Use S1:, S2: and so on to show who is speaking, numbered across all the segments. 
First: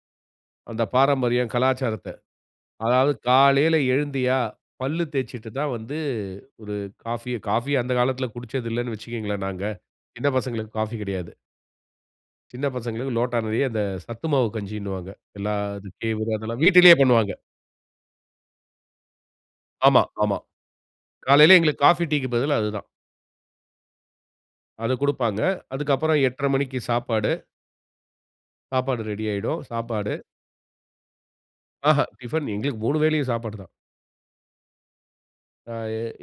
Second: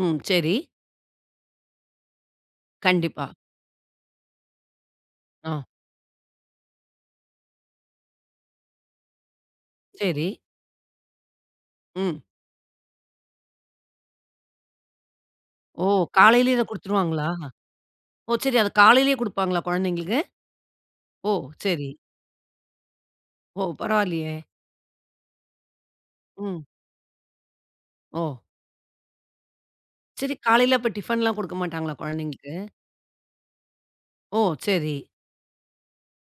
S1: ம், சரி.
S2: அந்த பாரம்பரியம், கலாச்சாரத்த. அதாவது
S1: கண்டிப்பா.
S2: காலையில எழுந்தியா, பல்லு தேச்சுட்டு
S1: ஆ.
S2: தான் வந்து ஒரு காஃபிய காஃபி அந்த காலத்தில குடிச்சது இல்லன்னு வச்சுக்கோங்களேன் நாங்க. சின்ன
S1: சரி
S2: பசங்களுக்கு காஃபி கெடையாது.
S1: ம்.
S2: சின்ன பசங்களுக்கு லோட்டா நெறைய அந்த சத்து மாவு கஞ்சின்னு வாங்க.
S1: ஓ!
S2: எல்லாதும் கேவுரு
S1: காலையிலே இத
S2: அதெல்லாம் வீட்டிலேயே
S1: குடுத்துருவாங்களா?
S2: பண்ணுவாங்க.
S1: ஓ! சரி அத காலையிலேயே குடுப்பாங்களா
S2: ஆமா,
S1: கொழந்தைகளுக்கு?
S2: ஆமா.
S1: ஓ!
S2: காலையில எங்களுக்கு
S1: சரி.
S2: காஃபி, டீக்கு பதிலா அதுதான்.
S1: ஓ! பரவாயில்லையே.
S2: அதுக் குடுப்பாங்க. அதுக்கு அப்புறம் 8:30
S1: ம்.
S2: மணிக்கு சாப்பாடு.
S1: ஓ!
S2: சாப்பாடு ரெடி ஆயிடும். சாப்பாடு.
S1: சரி, காலைல அப்ப டிஃபன்ல்லாம் குடுக்க மாட்டாங்களா
S2: ஆஹா டிஃபன்
S1: கொழந்தைகளுக்கு?
S2: எங்களுக்கு 3 வேளையும் சாப்பாடு தான்.
S1: ஓ! சரி.
S2: அ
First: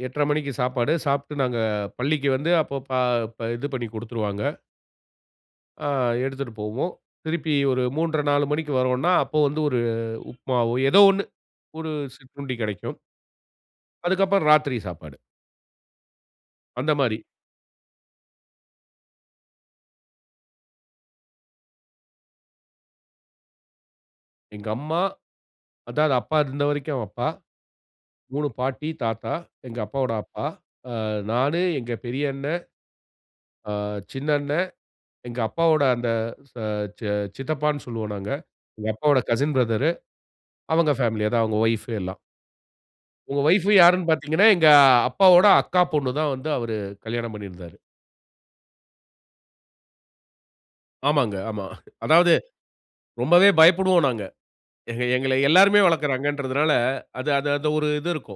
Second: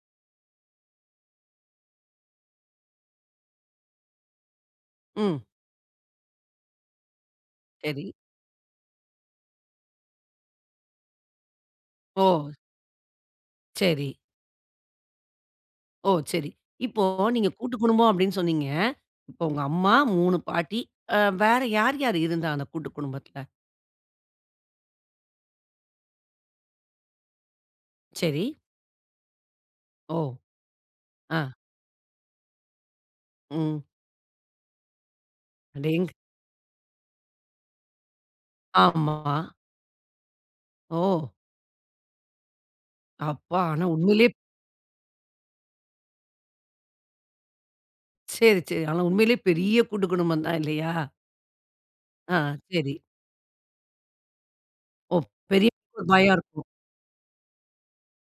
S2: 8:30 மணிக்கு சாப்பாடு, சாப்பிட்டு நாங்க பள்ளிக்கு வந்து அப்போ ப அப்ப இது பண்ணி குடுத்துருவாங்க.
S1: ம்.
S2: அ எடுத்துட்டு போவோம். திருப்பி ஒரு
S1: சரி.
S2: 31/2-4 மணிக்கு வரோம்னா அப்போ வந்து ஒரு உப்புமாவோ ஏதோ ஒண்ணு. ஒரு
S1: ஓ!
S2: சிற்றுண்டி கிடைக்கும்.
S1: சரி.
S2: அதுக்கு அப்புறம் ராத்திரி சாப்பாடு.
S1: ஓ! சரி.
S2: அந்த
S1: இப்போ
S2: மாரி.
S1: நீங்க கூட்டுக்குடும்பம் அப்டின்னு சொன்னீங்க. இப்போ உங்க அம்மா 3 பாட்டி, அ வேற யார் யார் இருந்தா? அந்த கூட்டுக்குடும்பத்தில.
S2: எங்க அம்மா. அதாவது அப்பா இருந்த வரைக்கும் அப்பா.
S1: சரி.
S2: 3 பாட்டி, தாத்தா, எங்க அப்பாவோட
S1: ஓ!
S2: அப்பா, ஆ
S1: ஆ.
S2: நானு, எங்க பெரிய அண்ணே, ஆ
S1: ம்.
S2: சின்ன அண்ணே, எங்க அப்பாவோட
S1: அடேங்
S2: அந்த ச ச சி சித்தப்பான்னு சொல்வோ நாங்க. எங்க அப்பாவோட
S1: ஆமாமா.
S2: கசின் ப்ரதரு அவங்க பேமிலி
S1: ஓ!
S2: அதா அவங்க வைப் எல்லா. அவுங்க
S1: அப்பா!
S2: வைப்
S1: ஆனா
S2: யார்ன்னு
S1: உண்மையிலேயே ப்
S2: பார்த்தீங்கன்னா, எங்க அப்பாவோட அக்கா பொண்ணு தான் வந்து அவரு கல்யாணம் பண்ணியிருந்தாரு.
S1: சரி, சரி. ஆனா உண்மையிலேயே பெரிய கூட்டுக்குடும்பம் தான் இல்லையா?
S2: ஆமாங்க, ஆமா. அதாவது
S1: ஆ, சரி.
S2: ரொம்பவே பயப்படுவோம் நாங்க. எங்
S1: ஓ!
S2: எங்கள
S1: பெரிய
S2: எல்லோருமே
S1: ஒரு பயம் இருக்கும்.
S2: வளர்க்குறாங்கறதனால அது அது அந்த ஒரு இது இருக்கும்.